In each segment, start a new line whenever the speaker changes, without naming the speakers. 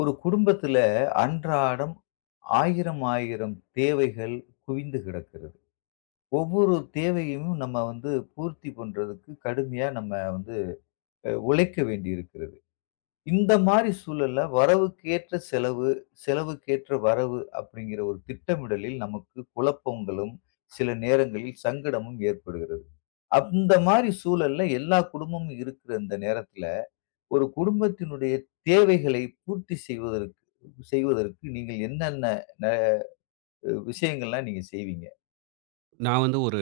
ஒரு குடும்பத்துல அன்றாடம் 1000 1000 தேவைகள் குவிந்து கிடக்கிறது. ஒவ்வொரு தேவையும் நம்ம வந்து பூர்த்தி பண்றதுக்கு கடுமையா நம்ம வந்து உழைக்க வேண்டியிருக்கிறது. இந்த மாரி சூழல்ல வரவுக்கேற்ற செலவு, செலவுக்கேற்ற வரவு அப்படிங்கிற ஒரு திட்டமிடலில் நமக்கு குழப்பங்களும், சில நேரங்களில் சங்கடமும் ஏற்படுகிறது. அந்த மாரி சூழல்ல எல்லா குடும்பமும் இருக்கிற இந்த நேரத்துல ஒரு குடும்பத்தினுடைய தேவைகளை பூர்த்தி செய்வதற்கு செய்வதற்கு நீங்கள் என்னென்ன ந- விஷயங்கள்லாம் நீங்க செய்வீங்க?
நான் வந்து ஒரு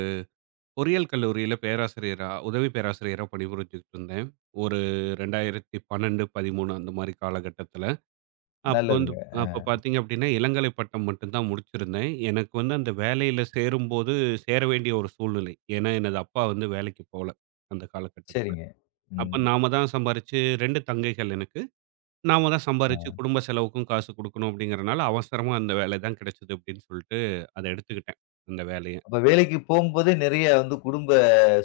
பொறியியல் கல்லூரியில பேராசிரியரா, உதவி பேராசிரியரா பணிபுரிஞ்சுகிட்டு இருந்தேன். ஒரு 2012, 13 அந்த மாரி காலகட்டத்தில. அப்போ வந்து
நல்லதுங்க.
அப்போ பார்த்தீங்க அப்படின்னா, இளங்கலை பட்டம் மட்டும் தான் முடிச்சிருந்தேன். எனக்கு வந்து அந்த வேலையில சேரும்போது சேர வேண்டிய ஒரு சூழ்நிலை. ஏன்னா, எனது அப்பா வந்து வேலைக்கு போல, அந்த காலகட்டத்தில.
சரிங்க.
அப்ப
ம்.
நாம தான் சம்பாரிச்சு 2 தங்கைகள் எனக்கு. நாம தான் சம்பாரிச்சு
ஆ.
குடும்ப செலவுக்கும் காசு குடுக்கணும் அப்படிங்கிறனால, அவசரமா அந்த வேலை தான் கிடைச்சது அப்படின்னு சொல்லிட்டு, அத எடுத்துக்கிட்டேன், அந்த வேலைய.
அப்ப வேலைக்கு போம்போதே நிறைய வந்து குடும்ப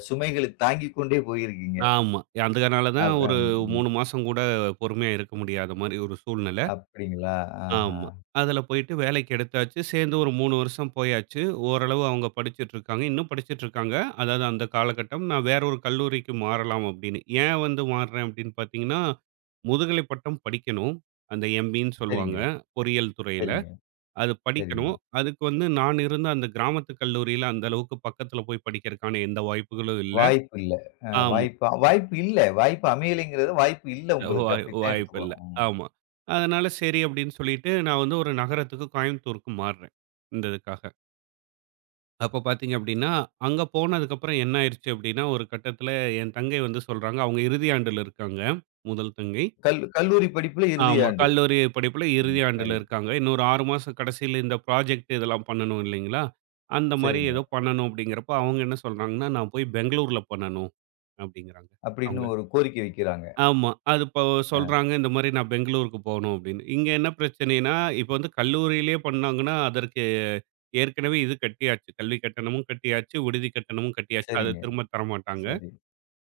சுமைகளை தாங்கிக் கொண்டே போயிருக்கீங்க.
ஆமா. அதுனால தான்
அப்
ஒரு
அம் ம்.
3 மாசம் கூட பொறுமையா இருக்க முடியாத மாரி ஒரு சூழ்நிலை.
அப்படிங்களா? ஆஹா.
ஆமா. அதுல போயிட்டு வேலைக்கு எடுத்தாச்சு. சேர்ந்து ஒரு 3 வருஷம் போயாச்சு. ஓரளவு அவங்க படிச்சுட்டு இருக்காங்க. இன்னும் படிச்சுட்டு இருக்காங்க. அதாவது அந்த காலகட்டம் நான் வேற ஒரு கல்லூரிக்கு மாறலாம் அப்படின்னு. ஏன் வந்து மாறுறேன் அப்படின்னு பார்த்தீங்கன்னா, முதுகலை பட்டம் படிக்கணும். அந்த எம்.பி.ன்னு சொல்லுவாங்க.
சரிங்க,
பொறியியல் துறையில.
சரிங்க,
அது
சரிங்க.
படிக்கணும். அதுக்கு வந்து நான் இருந்த அந்த கிராமத்து கல்லூரியில அந்த அளவுக்கு பக்கத்துல போய் படிக்கிறதுக்கான எந்த வாய்ப்புகளும் இல்ல.
வாய்ப்பு இல்ல.
ஆமா.
வாய்ப்பு வாய்ப்பு இல்ல. வாய்ப்பு அமையலைங்கிறது வாய்ப்பு இல்ல உங்களுக்கு.
வாய்
அப்படித்தான்
வாய்ப்பு இல்ல.
எடுத்துக்கணும். ம்.
ஆமா. அதனால சரி அப்படின்னு சொல்லிட்டு, நான் வந்து ஒரு நகரத்துக்கு கோயம்புத்தூருக்கு மாறுறேன், இந்த இதுக்காக. அப்ப பார்த்தீங்க அப்படின்னா, அங்க போனதுக்கப்புறம் என்ன ஆயிருச்சு அப்படின்னா, ஒரு கட்டத்தில என் தங்கை வந்து சொல்றாங்க, அவங்க இறுதி ஆண்டுல இருக்காங்க, முதல் தங்கை.
கல்லூரி படிப்புல இறுதி
ஆமா.
ஆண்டு.
கல்லூரி படிப்பில
ம்.
இறுதி ஆண்டுல
சரி.
இருக்காங்க. இன்னும் ஒரு 6 மாசம் கடைசியில இந்த ப்ராஜெக்ட் இதெல்லாம் பண்ணணும் இல்லைங்களா? அந்த மாரி
சரிங்க.
ஏதோ பண்ணணும் அப்படிங்கிறப்ப, அவங்க என்ன சொல்றாங்கன்னா, "நான் போய் பெங்களூர்ல பண்ணணும்" அப்படிங்கிறாங்க,
அப்படின்னு
அவங்க.
ஒரு கோரிக்கை வைக்கிறாங்க.
ஆமா. அது இப்போ
ஆ,
சொல்றாங்க, இந்த மாரி நான் பெங்களூருக்கு போணும் அப்படின்னு. இங்க என்ன பிரச்சனைன்னா, இப்ப வந்து கல்லூரியிலேயே பண்ணாங்கன்னா, அதற்கு ஏற்கனவே இது கட்டியாச்சு. கல்வி கட்டணமும் கட்டியாச்சு, விடுதி கட்டணமும் கட்டியாச்சு. அத
சரிங்க.
திரும்ப தரமாட்டாங்க.
சரி,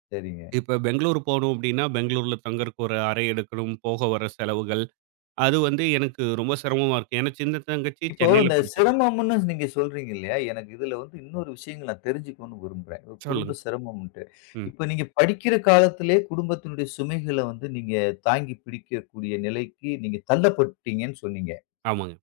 சரிங்க.
இப்ப பெங்களூர் போணும் அப்படின்னா, பெங்களூர்ல தங்கறக்கு ஒரு அறை எடுக்கணும், போக வர செலவுகள். அது வந்து எனக்கு ரொம்ப சிரமமா இருக்கு. ஏன்னா சின்ன தங்கச்சி
இப்போ
சென்னையில
இந்த
படிச்சது.
சிரமம்ன்னு நீங்க சொல்றீங்க இல்லையா? எனக்கு இதுல வந்து இன்னொரு விஷயங்கள் நான் தெரிஞ்சுக்கணும்னு விரும்புறேன். ஒரு
சொல்லுங்க.
குடும்ப சிரமம்ன்ட்டு.
ம்.
இப்ப நீங்க படிக்கிற காலத்திலே குடும்பத்தினுடைய சுமைகள வந்து நீங்க தாங்கி பிடிக்கக்கூடிய நிலைக்கு நீங்க தள்ளப்பட்டீங்கன்னு சொன்னீங்க.
ஆமாங்க.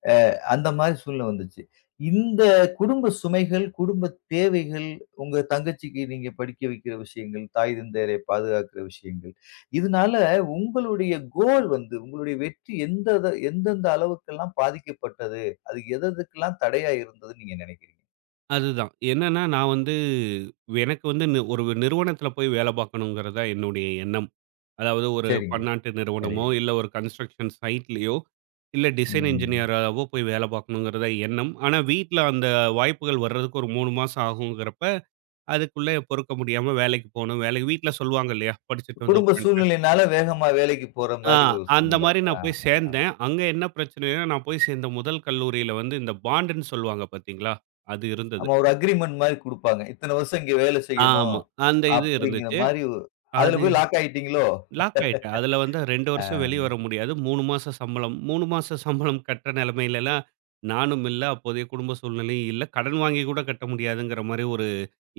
அந்த மாரி சூழ்நிலை வந்துச்சு. இந்த குடும்ப சுமைகள், குடும்ப தேவைகள், உங்க தங்கச்சிக்கு நீங்க படிக்க வைக்கிற விஷயங்கள், தாய் தந்தையரை பாதுகாக்கிற விஷயங்கள், இதனால உங்களுடைய கோல் வந்து உங்களுடைய வெற்றி எந்தெந்த அளவுக்கெல்லாம் பாதிக்கப்பட்டது? அது எதெதுக்கெல்லாம் தடையா இருந்ததுன்னு நீங்க நினைக்கிறீங்க?
அதுதான். என்னன்னா நான் வந்து எனக்கு வந்து ஒரு நிறுவனத்தில போய் வேலை பார்க்கணுங்கிறது தான் என்னுடைய எண்ணம். அதாவது ஒரு
சரிங்க,
பன்னாட்டு
சரி.
நிறுவனமோ, இல்ல ஒரு கன்ஸ்ட்ரக்ஷன் சைட்லயோ, இல்ல டிசைன்
ம்.
என்ஜினியராவோ போய் வேல பார்க்கணுங்கிறது தான் எண்ணம். ஆனா வீட்ல அந்த வாய்ப்புகள் வர்றதுக்கு ஒரு 3 மாசம் ஆகுங்கிறப்ப, அதுக்குள்ள பொறுக்க முடியாம வேலைக்கு போணும். வேலைக்கு வீட்ல சொல்லுவாங்க இல்லையா? படிச்சுட்டு வந்து
குடும்ப
உட்காந்துட்டு.
சூழ்நிலையினால வேகமா வேலைக்கு போற
ஆ
மாரி ஒரு
அந்த
சூழ்நிலை.
மாரி
ஆ,
நான் போய்
ஆமா.
சேர்ந்தேன். அங்க என்ன பிரச்சனைன்னா, நான் போய் சேர்ந்த முதல் கல்லூரியில வந்து இந்த பாண்டுன்னு சொல்லுவாங்க பார்த்தீங்களா? அது இருந்தது.
ஆமா. ஒரு அக்ரீமெண்ட் மாரி குடுப்பாங்க. இத்தன வருஷம் இங்க வேலை செய்யணும்.
ஆமா. அந்த இது
அப்படிங்கிற
இருந்துச்சு.
மாரி ஒ அதுல
அது
போய் லாக் ஆயிட்டீங்களோ?
லாக் ஆயிட்டேன். அதுல வந்து 2 வருஷம்
அ
வெளிய வர முடியாது. 3 மாசம் சம்பளம். 3 மாச சம்பளம் கட்டுற நிலைமையிலலாம் நானும் இல்ல. அப்போதைய குடும்ப சூழ்நிலையும் இல்ல. கடன் வாங்கி கூட கட்ட முடியாதுங்கிற மாரி ஒரு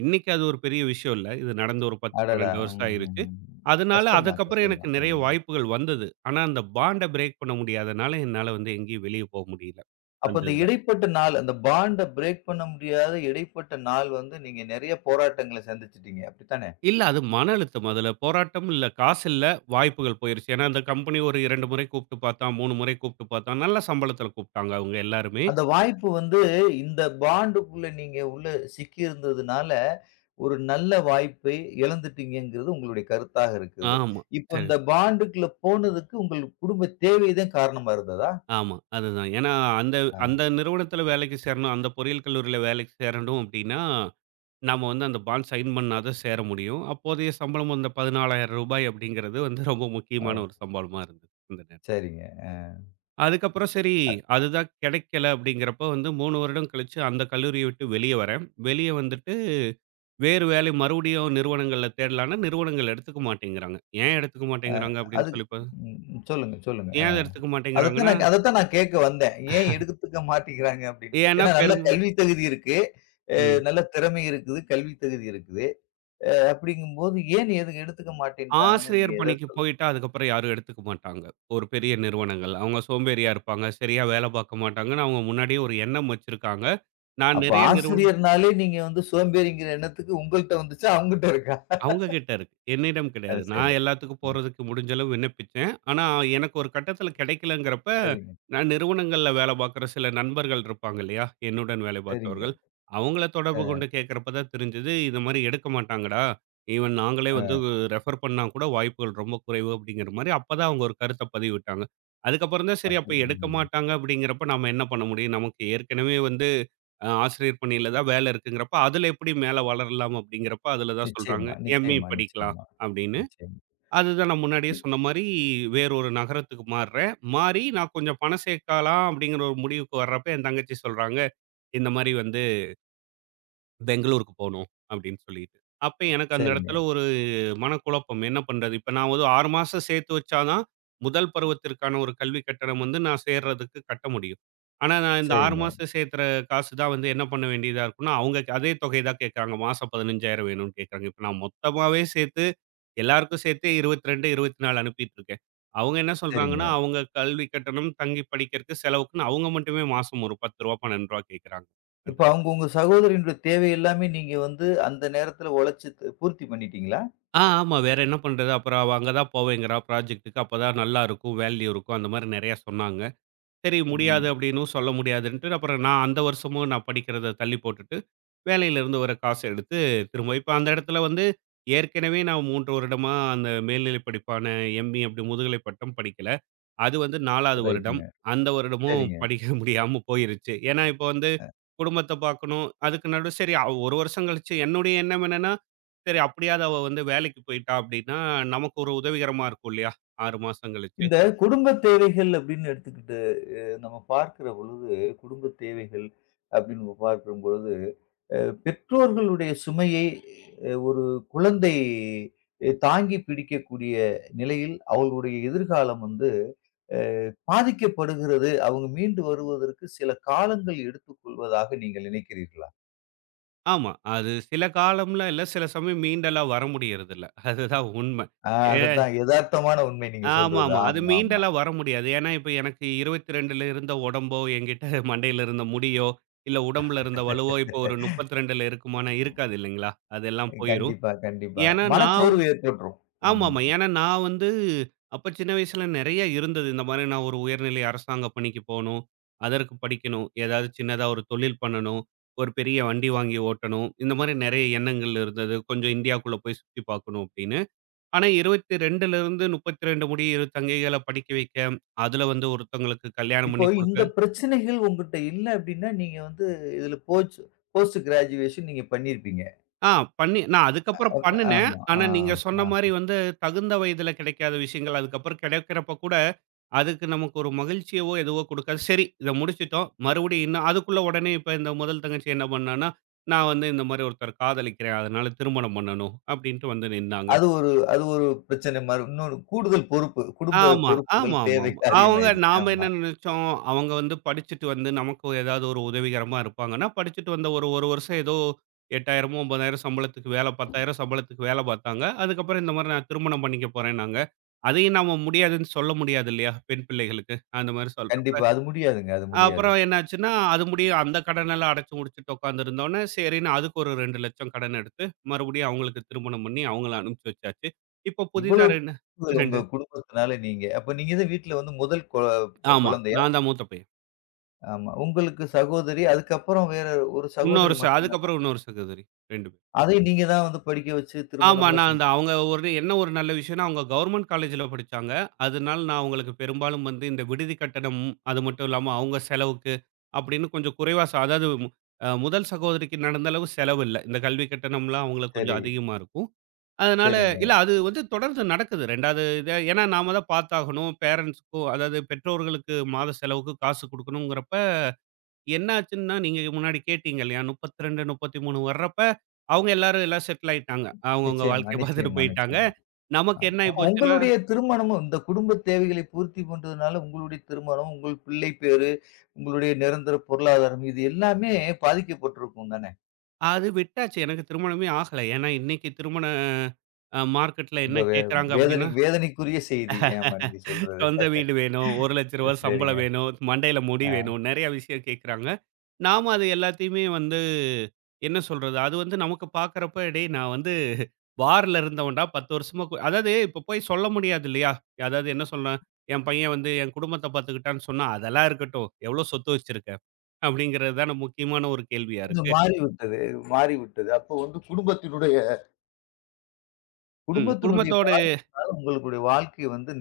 இன்னைக்கு அது ஒரு பெரிய விஷயம் இல்ல. இது நடந்து ஒரு 10,
அடடா!
12 வருஷம் ஆயிருச்சு.
ம்ஹ்ஹ்ம்.
அதனால
கஷ்டம் தான்,
அதுக்கப்புறம்
கஷ்டம்
எனக்கு
தான்.
நெறைய
ஆமா.
வாய்ப்புகள் வந்தது. ஆனா அந்த பாண்ட பிரேக் பண்ண முடியாதனால என்னால வந்து எங்கேயும் வெளிய போ முடியல.
அப்ப
அந்த
இந்த
இதுல.
இடைப்பட்ட நாள், அந்த பாண்ட பிரேக் பண்ண முடியாத இடைப்பட்ட நாள் வந்து நீங்க நெறைய போராட்டங்கள சந்திச்சுட்டீங்க. அப்படித்தானே?
இல்ல அது மன அழுத்தம். அதுல போராட்டம் இல்ல. காசு இல்ல. வாய்ப்புகள் போயிருச்சு. ஏன்னா அந்த கம்பெனி ஒரு 2 முறை கூப்பிட்டு பார்த்தான், 3 முறை கூப்பிட்டு பார்த்தான். நல்ல சம்பளத்துல கூப்பிட்டாங்க அவங்க எல்லாருமே.
அந்த வாய்ப்பு வந்து இந்த பாண்டுக்குள்ள நீங்க உள்ள சிக்கி இருந்ததுனால, ஒரு நல்ல வாய்ப்பை இழந்துட்டீங்கங்கிறது உங்களுடைய கருத்தாக இருக்குது.
ஆமா.
இப்ப
சரி.
இந்த பாண்டுக்குள்ள போனதுக்கு உங்கள் குடும்ப தேவை தான் காரணமா இருந்ததா?
ஆமா. அதுதான். ஏன்னா, அந்த
அ
அந்த நிறுவனத்தில வேலைக்கு சேரணும், அந்த பொறியியல் கல்லூரியில வேலைக்கு சேரணும் அப்டின்னா, நாம வந்து அந்த பாண்ட் சைன் பண்ணா தான் சேர முடியும். அப்போதைய சம்பளம் அந்த ரூ. 16,000 அப்படிங்கிறது வந்து ரொம்ப
ஓ!
முக்கியமான ஒரு சம்பளமா இருந்தது. அந்த நேரம்.
சரிங்க.
அதுக்கப்புறம் சரி, அதுதான் கிடைக்கல அப்படிங்கிறப்ப வந்து 3 வருடம் கழிச்சு அந்த கல்லூரிய விட்டு வெளிய வரேன். வெளிய வந்துட்டு வேறு வேலை மறுபடியும் நிறுவனங்கள்ல தேடலான்னா, நிறுவனங்கள் எடுத்துக்க மாட்டேங்கிறாங்க. ஏன் எடுத்துக்க
அ
மாட்டேங்கிறாங்க அப்படின்னு
அதுக்கு
சொல்லி பா
ம் ம். சொல்லுங்க, சொல்லுங்க.
ஏன் அதை எடுத்துக்க மாட்டேங்கிறாங்கன்னா,
அதத்தான் நான் கேட்க வந்தேன். ஏன் எடுத்துக்க மாட்டேங்கிறாங்க அப்டின்ட்டு.
ஏன்னா
ஏன்னா நல்ல
பெரும்
கல்வி தகுதி இருக்கு. அ
ம்.
நல்ல திறமை இருக்குது. கல்வி தகுதி இருக்குது. அப்டிங்கும்போது ஏன் எதுக்கு எடுத்துக்க மாட்டேன்ட்டாங்கன்னு
ஆசிரியர்
நீங்க எத
பணிக்கு
சொல்லலாம்?
போயிட்டா, அதுக்கப்புறம் யாரும் எடுத்துக்க மாட்டாங்க. ஒரு பெரிய நிறுவனங்கள். அவங்க சோம்பேறியா இருப்பாங்க. சரியா வேலை பார்க்க மாட்டாங்கன்னு அவங்க முன்னாடியே ஒரு எண்ணம் வச்சிருக்காங்க. நான்
அப்ப
நிறைய நிறுவ
ஆசிரியர்னாலே நீங்க வந்து சோம்பேறிங்கிற எண்ணத்துக்கு உங்கள்ட்ட வந்துச்சா? அவங்கட்ட இருக்கா?
அவங்க கிட்ட இருக்கு. என்னிடம் கிடையாது. நான்
சரிங்க.
எல்லாத்துக்கும்
ம்.
போறதுக்கு முடிஞ்ச அளவு விண்ணப்பிச்சேன். ஆனா, எனக்கு ஒரு கட்டத்தில கிடைக்கலங்கிறப்ப,
சரிங்க,
நான் நிறுவனங்கள்ல வேல பார்க்குற சில நண்பர்கள் இருப்பாங்க இல்லையா? என்னுடன் வேலை
சரிங்க.
பார்த்தவர்கள். அவங்கள தொடர்பு
அ
கொண்டு கேட்கிறப்ப தான் தெரிஞ்சது, "இது மாரி எடுக்க மாட்டாங்கடா. ஈவன் நாங்களே வந்து
அ
ரெஃபர் பண்ணா கூட வாய்ப்புகள் ரொம்ப குறைவு." அப்படிங்கிற மாரி அப்ப தான் அவங்க ஒரு கருத்த பதிவிட்டாங்க. அதுக்கப்புறம் தான் சரி, அப்ப
அப்டி
எடுக்க
ம்.
மாட்டாங்க அப்படிங்கிறப்ப நாம என்ன பண்ண முடியும்? நமக்கு ஏற்கனவே வந்து ஆசிரியர் பணியில தான் வேலை இருக்குங்கிறப்ப, அதில எப்படி மேல வளரலாம் அப்படிங்கிறப்ப, அதில தான் சொல்றாங்க,
நிச்சயமா,
எம்.இ
நிச்சயமா,
படிக்கலாம்
நிச்சயமா,
அப்படின்னு.
நிச்சயமா.
அதுதான் நான் முன்னாடியே
இ-
சொன்ன மாரி, வேறு ஒரு நகரத்துக்கு மாறுறேன். மாறி நான் கொஞ்சம் பணம் சேர்க்கலாம் அப்படிங்கிற ஒரு முடிவுக்கு வர்றப்ப, என் தங்கச்சி சொல்றாங்க, இந்த மாரி வந்து பெங்களூருக்கு போணும் அப்படின்னு சொல்லிட்டு. அப்ப எனக்கு அந்த
சரிங்க,
இடத்துல ஒரு மனக்குழப்பம் என்ன பண்றது? இப்ப நான் ஒரு 6 மாசம் சேர்த்து வச்சா தான், முதல் பருவத்திற்கான ஒரு கல்வி கட்டணம் வந்து நான் சேர்றதுக்கு கட்ட முடியும். ஆனா, நான் இந்த 6
சரிங்க,
மாசம் சேர்த்துற காசு தான் வந்து என்ன பண்ண வேண்டியதா இருக்கும்னா, அவங்க அதே தொகை தான் கேட்கறாங்க. மாசம் 15,000 வேணும்னு கேட்கறாங்க. இப்ப நான் மொத்தமாவே சேர்த்து எல்லாருக்கும் சேர்த்து 22, 24 அனுப்பிட்டு இருக்கேன். அவங்க என்ன சொல்றாங்கன்னா,
சரிங்க.
அவங்க கல்வி கட்டணம், தங்கி படிக்கிறதுக்கு செலவுக்குன்னு அவங்க மட்டுமே மாசம் ஒரு ரூ. 10, ரூ. 12 கேட்கறாங்க. அந்த
இப்ப அவங்க உங்க சகோதரியினுடைய தேவை எல்லாமே நீங்க வந்து அந்த நேரத்துல உழைச்சு த் பூர்த்தி பண்ணிட்டீங்களா?
ஆ, ஆமா. வேற என்ன பண்றது? அப்புறம் அவ அங்க தான் போவேங்கிறா ப்ராஜெக்ட்டுக்கு. அப்பதான் நல்லா இருக்கும், வேல்யூ இருக்கும். அந்த மாரி நெறையா சொன்னாங்க. சரி முடியாது
ம்.
அப்படின்னும் சொல்ல முடியாதுன்ட்டு அப்புறம் நான் அந்த வருஷமும் படிக்கிறத தள்ளி போட்டுட்டு வேலையில இருந்து வர காசை எடுத்து திரும்ப இப்போ அந்த இடத்துல வந்து ஏற்கனவே நான் மூன்று வருடமா அந்த மேல்நிலை படிப்பான எம்பி அப்படி முதுகலை பட்டம் படிக்கல அது வந்து நாலாவது வருடம்
ரைட்டுங்க.
அந்த வருடமும்
சரிங்க.
படிக்க முடியாம போயிருச்சு ஏன்னா இப்போ வந்து குடும்பத்தை பார்க்கணும் அதுக்கு நடு சரி அவ ஒரு வருஷம் கழிச்சு என்னுடைய எண்ணம் என்னன்னா சரி அப்படியாவது அவ வந்து வேலைக்கு போயிட்டா அப்படின்னா நமக்கு ஒரு உதவிகரமா இருக்கும் இல்லையா ஆறு மாசம் கழிச்சு
இந்த குடும்ப தேவைகள் அப்படின்னு எடுத்துக்கிட்டு நம்ம பார்க்கிற பொழுது, குடும்ப தேவைகள் அப்படின்னு நம்ம பார்க்கும் பொழுது, அ பெற்றோர்களுடைய சுமையை ஒரு குழந்தை தாங்கி பிடிக்கக்கூடிய நிலையில் அவர்களுடைய எதிர்காலம் வந்து அ பாதிக்கப்படுகிறது. அவங்க மீண்டு வருவதற்கு சில காலங்கள் எடுத்துக்கொள்வதாக நீங்கள் நினைக்கிறீர்களா?
ஆமா. அது சில காலம்லாம் இல்ல. சில சமயம் மீண்டெல்லாம் வர முடியறதில்ல. அதுதான் உண்மை.
ஆ
ஏ
அதுதான் எதார்த்தமான உண்மை நீங்க சொல்றது.
ஆமாமா. அது
ஆமா, ஆமா.
மீண்டெல்லாம் வர முடியாது. ஏன்னா, இப்ப எனக்கு 22ல இருந்த உடம்போ, என்கிட்ட மண்டையில இருந்த முடியோ, இல்ல உடம்புல இருந்த வலுவோ, இப்போ ஒரு 32ல இருக்குமானா இருக்காது இல்லைங்களா? அதெல்லாம் போயிரும்.
கண்டிப்பா, கண்டிப்பா.
ஏன்னா நான்
மனச்சோர்வு ஏற்பட்டுரும். ம்.
ஆமாமா. ஏன்னா நான் வந்து அப்ப சின்ன வயசுல நெறைய இருந்தது. இந்த மாரி நான் ஒரு உயர்நிலை அரசாங்க பணிக்கு போணும். அதற்கு படிக்கணும். ஏதாவது சின்னதா ஒரு தொழில் பண்ணணும். ஒரு பெரிய வண்டி வாங்கி ஓட்டணும். இந்த மாரி நெறைய எண்ணங்கள் இருந்தது. கொஞ்சம் இந்தியாக்குள்ள போய் சுத்தி பார்க்கணும் அப்படின்னு. ஆனா 22ல இருந்து 32 முடிய இரு தங்கைகள படிக்க வைக்க, அதுல வந்து ஒருத்தங்களுக்கு கல்யாணம்
இப்போ
பண்ணி குடுக்க
இந்த பிரச்சனைகள் உங்கட்ட இல்ல அப்டின்னா, நீங்க வந்து இதுல போச்சு போஸ்ட் கிராஜுவேஷன் நீங்க பண்ணியிருப்பீங்க.
ஆ பண்ணி நான் அதுக்கப்புறம்
அப்ப
பண்ணுனேன்.
ஆமா.
ஆனா,
ஆ,
நீங்க சொன்ன
ஆ.
மாரி வந்து தகுந்த வயதில கிடைக்காத விஷயங்கள், அதுக்கப்புறம் கிடைக்கிறப்ப கூட, அதுக்கு நமக்கு ஒரு மகிழ்ச்சியவோ, எதுவோ குடுக்காது. சரி இத முடிச்சுட்டோம். மறுபடியும் இன்னும் அதுக்குள்ள உடனே இப்ப இந்த முதல் தங்கச்சி என்ன பண்ணான்னா, "நான் வந்து இந்த மாரி ஒருத்தர காதலிக்கிறேன். அதனால திருமணம் பண்ணணும்." அப்படின்ட்டு வந்து நின்னாங்க.
அது ஒரு அது ஒரு பிரச்சனை மாரி. இன்னொரு கூடுதல் பொறுப்பு. குடும்ப
ஆமா,
பொறுப்புகள்,
ஆமாமாமா.
தேவைகள்
அவங்க
அதிகமாயிருச்சு.
நாம என்ன
ஆமா.
நினைச்சோம், அவங்க வந்து படிச்சுட்டு வந்து நமக்கு ஏதாவது ஒரு உதவிகரமா இருப்பாங்கன்னா, படிச்சுட்டு வந்த ஒரு 1 வருஷம் ஏதோ 8,000மோ, 9,000 சம்பளத்துக்கு வேலை 10,000 சம்பளத்துக்கு வேலை பார்த்தாங்க. அதுக்கப்புறம் இந்த மாரி நான் திருமணம் பண்ணிக்க போறேன்னாங்க. அதையும் நாம முடியாதுன்னு சொல்ல முடியாது இல்லையா? பெண் பிள்ளைகளுக்கு. அந்த மாரி சொல்றப்ப,
கண்டிப்பா. அது முடியாதுங்க. அது முடியாது.
அப்புறம் என்னாச்சுன்னா, அது முடியும் அந்த கடனெல்லாம் அடைச்சு முடிச்சுட்டு உட்காந்துருந்தோனே, சரின்னு அதுக்கு ஒரு 2,00,000 கடன் எடுத்து, மறுபடியும் அவங்களுக்கு திருமணம் பண்ணி அவங்கள அனுப்பிச்சு வச்சாச்சு. இப்போ புதிதா
இவ்வளவு பொறுப்புகள் உங்க
2
குடும்பத்தினால நீங்க அப்ப நீங்க தான் வீட்ல வந்து முதல் கொ
ஆமா.
குழந்தையா?
நான் தான் மூத்த பையன்.
ஆமா. உங்களுக்கு சகோதரி. அதுக்கப்புறம் வேற ஒரு
இன்னொரு
சகோதரி
ச
மட்டும் தானா?
அதுக்கப்புறம் இன்னொரு சகோதரி 2 பேர்.
அதை நீங்க தான் வந்து படிக்க வச்சு
ஆமா.
திருமணம்லாம்
நான்
செஞ்சு
அந்த அவங்க ஒரு என்ன ஒரு நல்ல விஷயம்னா, அவங்க கவர்ன்மென்ட் காலேஜ்ல படிச்சாங்க. அதனால நான் அவங்களுக்கு பெரும்பாலும் வந்து இந்த விடுதி கட்டணம், அது மட்டும் இல்லாம அவங்க செலவுக்கு அப்படின்னு கொஞ்சம் குறைவா, அதாவது முதல் சகோதரிக்கு நடந்த அளவு செலவு இல்ல. இந்த கல்வி கட்டணம்லாம் அவங்களுக்கு கொஞ்சம்
சரி.
அதிகமா இருக்கும். அதனால இல்ல
சரிங்க.
அது வந்து தொடர்ந்து நடக்குது. 2வது இது ஏன்னா நாம தான் பார்த்தாகணும். பேரன்ட்ஸ்க்கும் அதாவது பெற்றோர்களுக்கு மாத செலவுக்கு காசு குடுக்கணுங்கிறப்ப என்னாச்சுன்னா, நீங்க முன்னாடி கேட்டீங்க இல்லையா? 32, 33 வர்றப்ப, அவங்க எல்லாரும் எல்லாம் செட்டில் ஆயிட்டாங்க. அவங்கவங்க
நிச்சயமா,
வாழ்க்கைய பார்த்துட்டு
நிச்சயமா,
போயிட்டாங்க.
நிச்சயமா.
நமக்கு
ஆமா.
என்ன ஆயி
அப்போ
போச்சுன்னா,
உங்களுடைய திருமணமும் இந்த குடும்ப தேவைகளை பூர்த்தி பண்றதுனால உங்களுடைய திருமணம், உங்கள் பிள்ளை பேரு, உங்களுடைய நிரந்தர பொருளாதாரம் இது எல்லாமே பாதிக்கப்பட்டிருக்கும் தானே?
அது விட்டாச்சு. எனக்கு திருமணமே ஆகல. ஏன்னா, இன்னைக்கு திருமண அ மார்க்கெட்ல என்ன
ரொம்ப வே
கேட்கறாங்க
வேதனை
அப்டின்னா
வேதனைக்குரிய செய்தி. ஆமா நீங்க சொல்றது.
சொந்த வீடு வேணும், ரூ. 1,00,000
சரிங்க.
சம்பளம் வேணும், மண்டையில முடி
ஆ.
வேணும், நெறைய விஷயம் கேட்குறாங்க. நாம அது எல்லாத்தையுமே வந்து என்ன சொல்றது? அது வந்து நமக்கு பார்க்குறப்ப, "டேய் நான் வந்து பார்ல இருந்தவன்டா 10 வருஷமா" அதாவது இப்ப போய் சொல்ல முடியாது இல்லையா? அதாவது என்ன சொல்ல, என் பையன் வந்து என் குடும்பத்த பார்த்துக்கிட்டான்னு சொன்னா, அதெல்லாம் இருக்கட்டும். எவ்வளோ சொத்து வச்சிருக்க? அப்படிங்கிறது தான முக்கியமான ஒரு கேள்வியா
இது
இருக்கு.
மாறிவிட்டது மாறிவிட்டது. அப்போ வந்து குடும்பத்தினுடைய
ம்.
குடும்பத்தினுடைய
குடும்பத்தோட
பாதிப்புனால உங்களுடைய வாழ்க்கை வந்து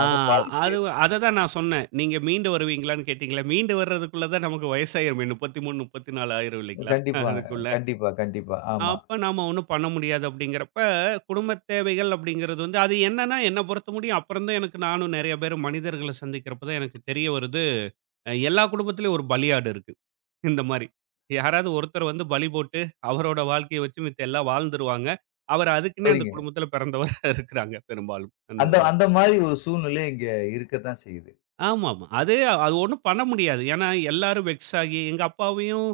ஆ
பாதிப்பு
அது அததான் நான் சொன்னேன். நீங்க மீண்டு வருவீங்களான்னு கேட்டீங்கல்ல. மீண்டு வர்றதுக்குள்ள தான் நமக்கு வயசாயிருமே. 33, 34 ஆயிரும் இல்லைங்களா?
கண்டிப்பாங்க.
அதுக்குள்ள.
கண்டிப்பா, கண்டிப்பா. ஆமா.
அப்ப நாம ஒண்ணும் பண்ண முடியாது அப்படிங்கிறப்ப, குடும்பத் தேவைகள் அப்படிங்கிறது வந்து அது என்னன்னா என்ன பொறுத்த முடியும் அப்புறம் தான் எனக்கு நானும் நெறைய பேர் மனிதர்கள சந்திக்கிறப்ப தான் எனக்கு தெரிய வருது. எல்லா குடும்பத்திலயும் ஒரு பலியாடு இருக்கு. இந்த மாரி. யாராவது ஒருத்தர் வந்து பலி போட்டு அவரோட வாழ்க்கைய வச்சு மித்த எல்லாம் வாழ்ந்துருவாங்க. அவர் அதுக்குன்னே அந்த
சரிங்க.
குடும்பத்தில பிறந்தவரா இருக்கிறாங்க பெரும்பாலும். அந்த
அந்த
இதுல.
அந்த மாரி ஒரு சூழ்நிலை இங்க இருக்கத்தான் செய்யுது.
ஆமாமா. அது அது ஒண்ணும் பண்ண முடியாது. ஏன்னா, எல்லாரும் வெக்ஸ் ஆகி எங்க அப்பாவையும்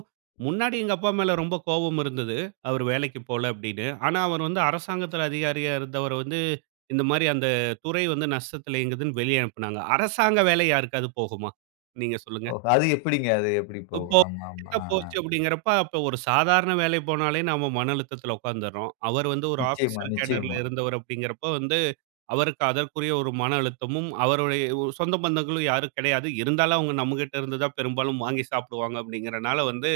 முன்னாடி எங்க அப்பா மேல ரொம்ப கோபம் இருந்தது. அவரு வேலைக்கு போல அப்படின்னு. ஆனா, அவர் வந்து அரசாங்கத்தில அதிகாரியா இருந்தவர வந்து, இந்த மாரி அந்த துறை வந்து நஷ்டத்தில இயங்குதுன்னு வெளிய அனுப்புனாங்க. அரசாங்க வேலை யாருக்காவது போகுமா? நீங்க சொல்லுங்க.
ஓஹோ! அது எப்படிங்க? அது எப்படி
இப்போ
போகும்? ஆமா, ஆமா.
இப்படித்தான்
ஆ, ஆ.
போச்சு அப்படிங்கிறப்ப, அப்ப ஒரு சாதாரண வேலை போனாலே நாம மன அழுத்தத்தில உட்காந்துர்றோம். அவர் வந்து ஒரு
நிச்சயமா,
ஆஃபீசர் கேடர்ல
நிச்சயமா.
இருந்தவர் அப்படிங்கிறப்ப வந்து அவருக்கு அதற்குரிய ஒரு மன அழுத்தமும், அவருடைய ஒரு சொந்த பந்தங்களும் யாரும் கிடையாது. இருந்தாலும் அவங்க நம்மகிட்ட இருந்து தான் பெரும்பாலும் வாங்கி சாப்பிடுவாங்க அப்படிங்கிறனால வந்து,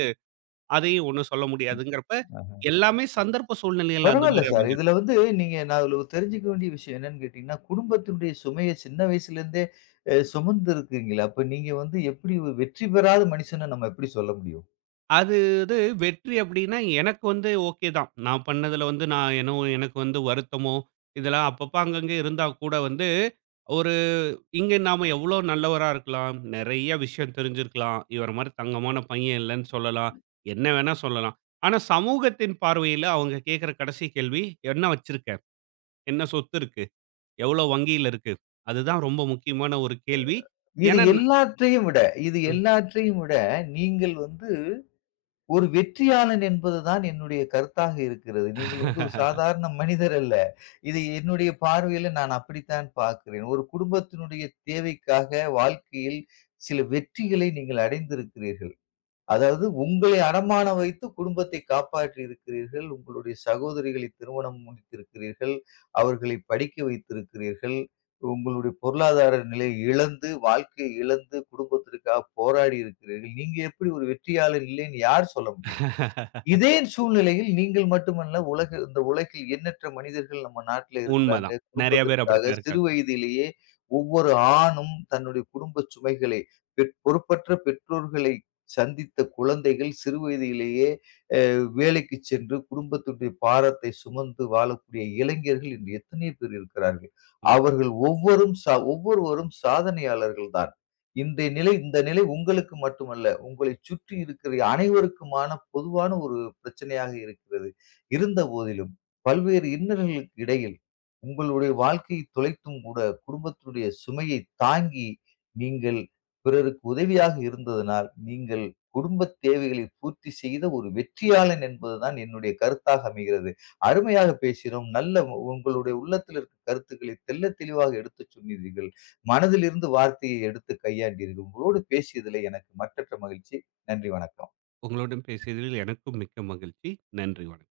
அதையும் ஒண்ணும் சொல்ல
ம்.
முடியாதுங்கிறப்ப,
ஆஹ.
எல்லாமே சந்தர்ப்ப சூழ்நிலைகள் அந்த
பரவால்ல
மாரி
சார்.
அமைஞ்சிடும்.
இதுல வந்து நான் இதுல தெரிஞ்சுக்க வேண்டிய விஷயம் என்னன்னு கேட்டீங்கன்னா, குடும்பத்தினுடைய சுமைய சின்ன வயசுலேருந்தே சுமந்து இருக்கீங்களே, அப்ப நீங்க வந்து எப்படி ஒரு வெற்றி பெறாத மனுஷன நம்ம எப்படி சொல்ல முடியும்?
அது இது வெற்றி அப்படின்னா, எனக்கு வந்து ஓகே தான். நான் பண்ணதுல வந்து நான் என்னவோ எனக்கு வந்து வருத்தமோ, இதெல்லாம் அப்பப்ப அங்கங்க இருந்தா கூட வந்து, ஒரு இங்க நாம எவ்வளோ நல்லவரா இருக்கலாம். நெறைய விஷயம் தெரிஞ்சிருக்கலாம். இவர மாரி தங்கமான பையன் இல்லன்னு சொல்லலாம். என்ன வேணா சொல்லலாம். ஆனா சமூகத்தின் பார்வையில அவங்க கேட்கிற கடைசி கேள்வி, "என்ன வச்சிருக்க? என்ன சொத்து இருக்கு? எவ்வளோ வங்கியில இருக்கு?" அதுதான் ரொம்ப முக்கியமான ஒரு கேள்வி.
இது
ஏன்னா ந-
எல்லாற்றையும் விட இது
ம்
எல்லாற்றையும் விட நீங்கள் வந்து ஒரு வெற்றியாளன் என்பதுதான் என்னுடைய கருத்தாக இருக்கிறது. நீங்கள் வந்து ஒரு சாதாரண மனிதர் அல்ல. இதை என்னுடைய பார்வையில நான் அப்படித்தான் பார்க்கிறேன். ஒரு குடும்பத்தினுடைய தேவைக்காக வாழ்க்கையில் சில வெற்றிகளை நீங்கள் அடைந்திருக்கிறீர்கள். அதாவது உங்களை அடமான வைத்து குடும்பத்தை காப்பாற்றி இருக்கிறீர்கள். உங்களுடைய சகோதரிகளை திருமணம் முடித்திருக்கிறீர்கள். அவர்களை படிக்க வைத்திருக்கிறீர்கள். உங்களுடைய பொருளாதார நிலையை இழந்து, வாழ்க்கையை இழந்து குடும்பத்திற்காக போராடி இருக்கிறீர்கள். நீங்க எப்படி ஒரு வெற்றியாளன் இல்லைன்னு யார் சொல்ல முடியும்? இதே சூழ்நிலையில் நீங்கள் மட்டுமல்ல, இந்த உலகில் எண்ணற்ற மனிதர்கள் நம்ம நாட்ல இருக்கிறாங்க.
உண்மதான். நெறைய பேர்
குடும்பத்திற்காக
அப்படித்தான்
சிறு
இருக்காங்க.
வயதிலேயே ஒவ்வொரு ஆணும் தன்னுடைய குடும்ப சுமைகளை பொறுப்பற்ற பெற்றோர்களை சந்தித்த குழந்தைகள் சிறு வயதிலேயே வேலைக்கு சென்று குடும்பத்தினுடைய பாரத்தை சுமந்து வாழக்கூடிய இளைஞர்கள் இன்று எத்தனை பேர் இருக்கிறார்கள்.
ம்.
அவர்கள் ஒவ்வொரும் சா ஒவ்வொருவரும் சாதனையாளர்கள் தான். இன்றைய நிலை இந்த நிலை உங்களுக்கு மட்டுமல்ல, உங்களைச் சுற்றி இருக்கிற அனைவருக்குமான பொதுவான ஒரு பிரச்சனையாக இருக்கிறது. இருந்தபோதிலும், பல்வேறு இன்னல்களுக்கு இடையில் உங்களுடைய வாழ்க்கையை தொலைத்தும் கூட குடும்பத்தினுடைய சுமையைத் தாங்கி நீங்கள் பிறருக்கு உதவியாக இருந்ததனால், நீங்கள் குடும்பத் தேவைகளை பூர்த்தி செய்த ஒரு வெற்றியாளன் என்பதுதான் என்னுடைய கருத்தாக அமைகிறது. அருமையாக பேசினோம். நல்ல உங்களுடைய உள்ளத்தில் இருக்க கருத்துக்களை தெள்ள தெளிவாக எடுத்துச் சொன்னீர்கள். மனதிலிருந்து வார்த்தையை எடுத்து கையாண்டீர்கள். உங்களோடு பேசியதிலே எனக்கு மட்டற்ற மகிழ்ச்சி. நன்றி, வணக்கம்.
உங்களுடன் பேசியதில் எனக்கும் மிக்க மகிழ்ச்சி. நன்றி. வணக்கம்.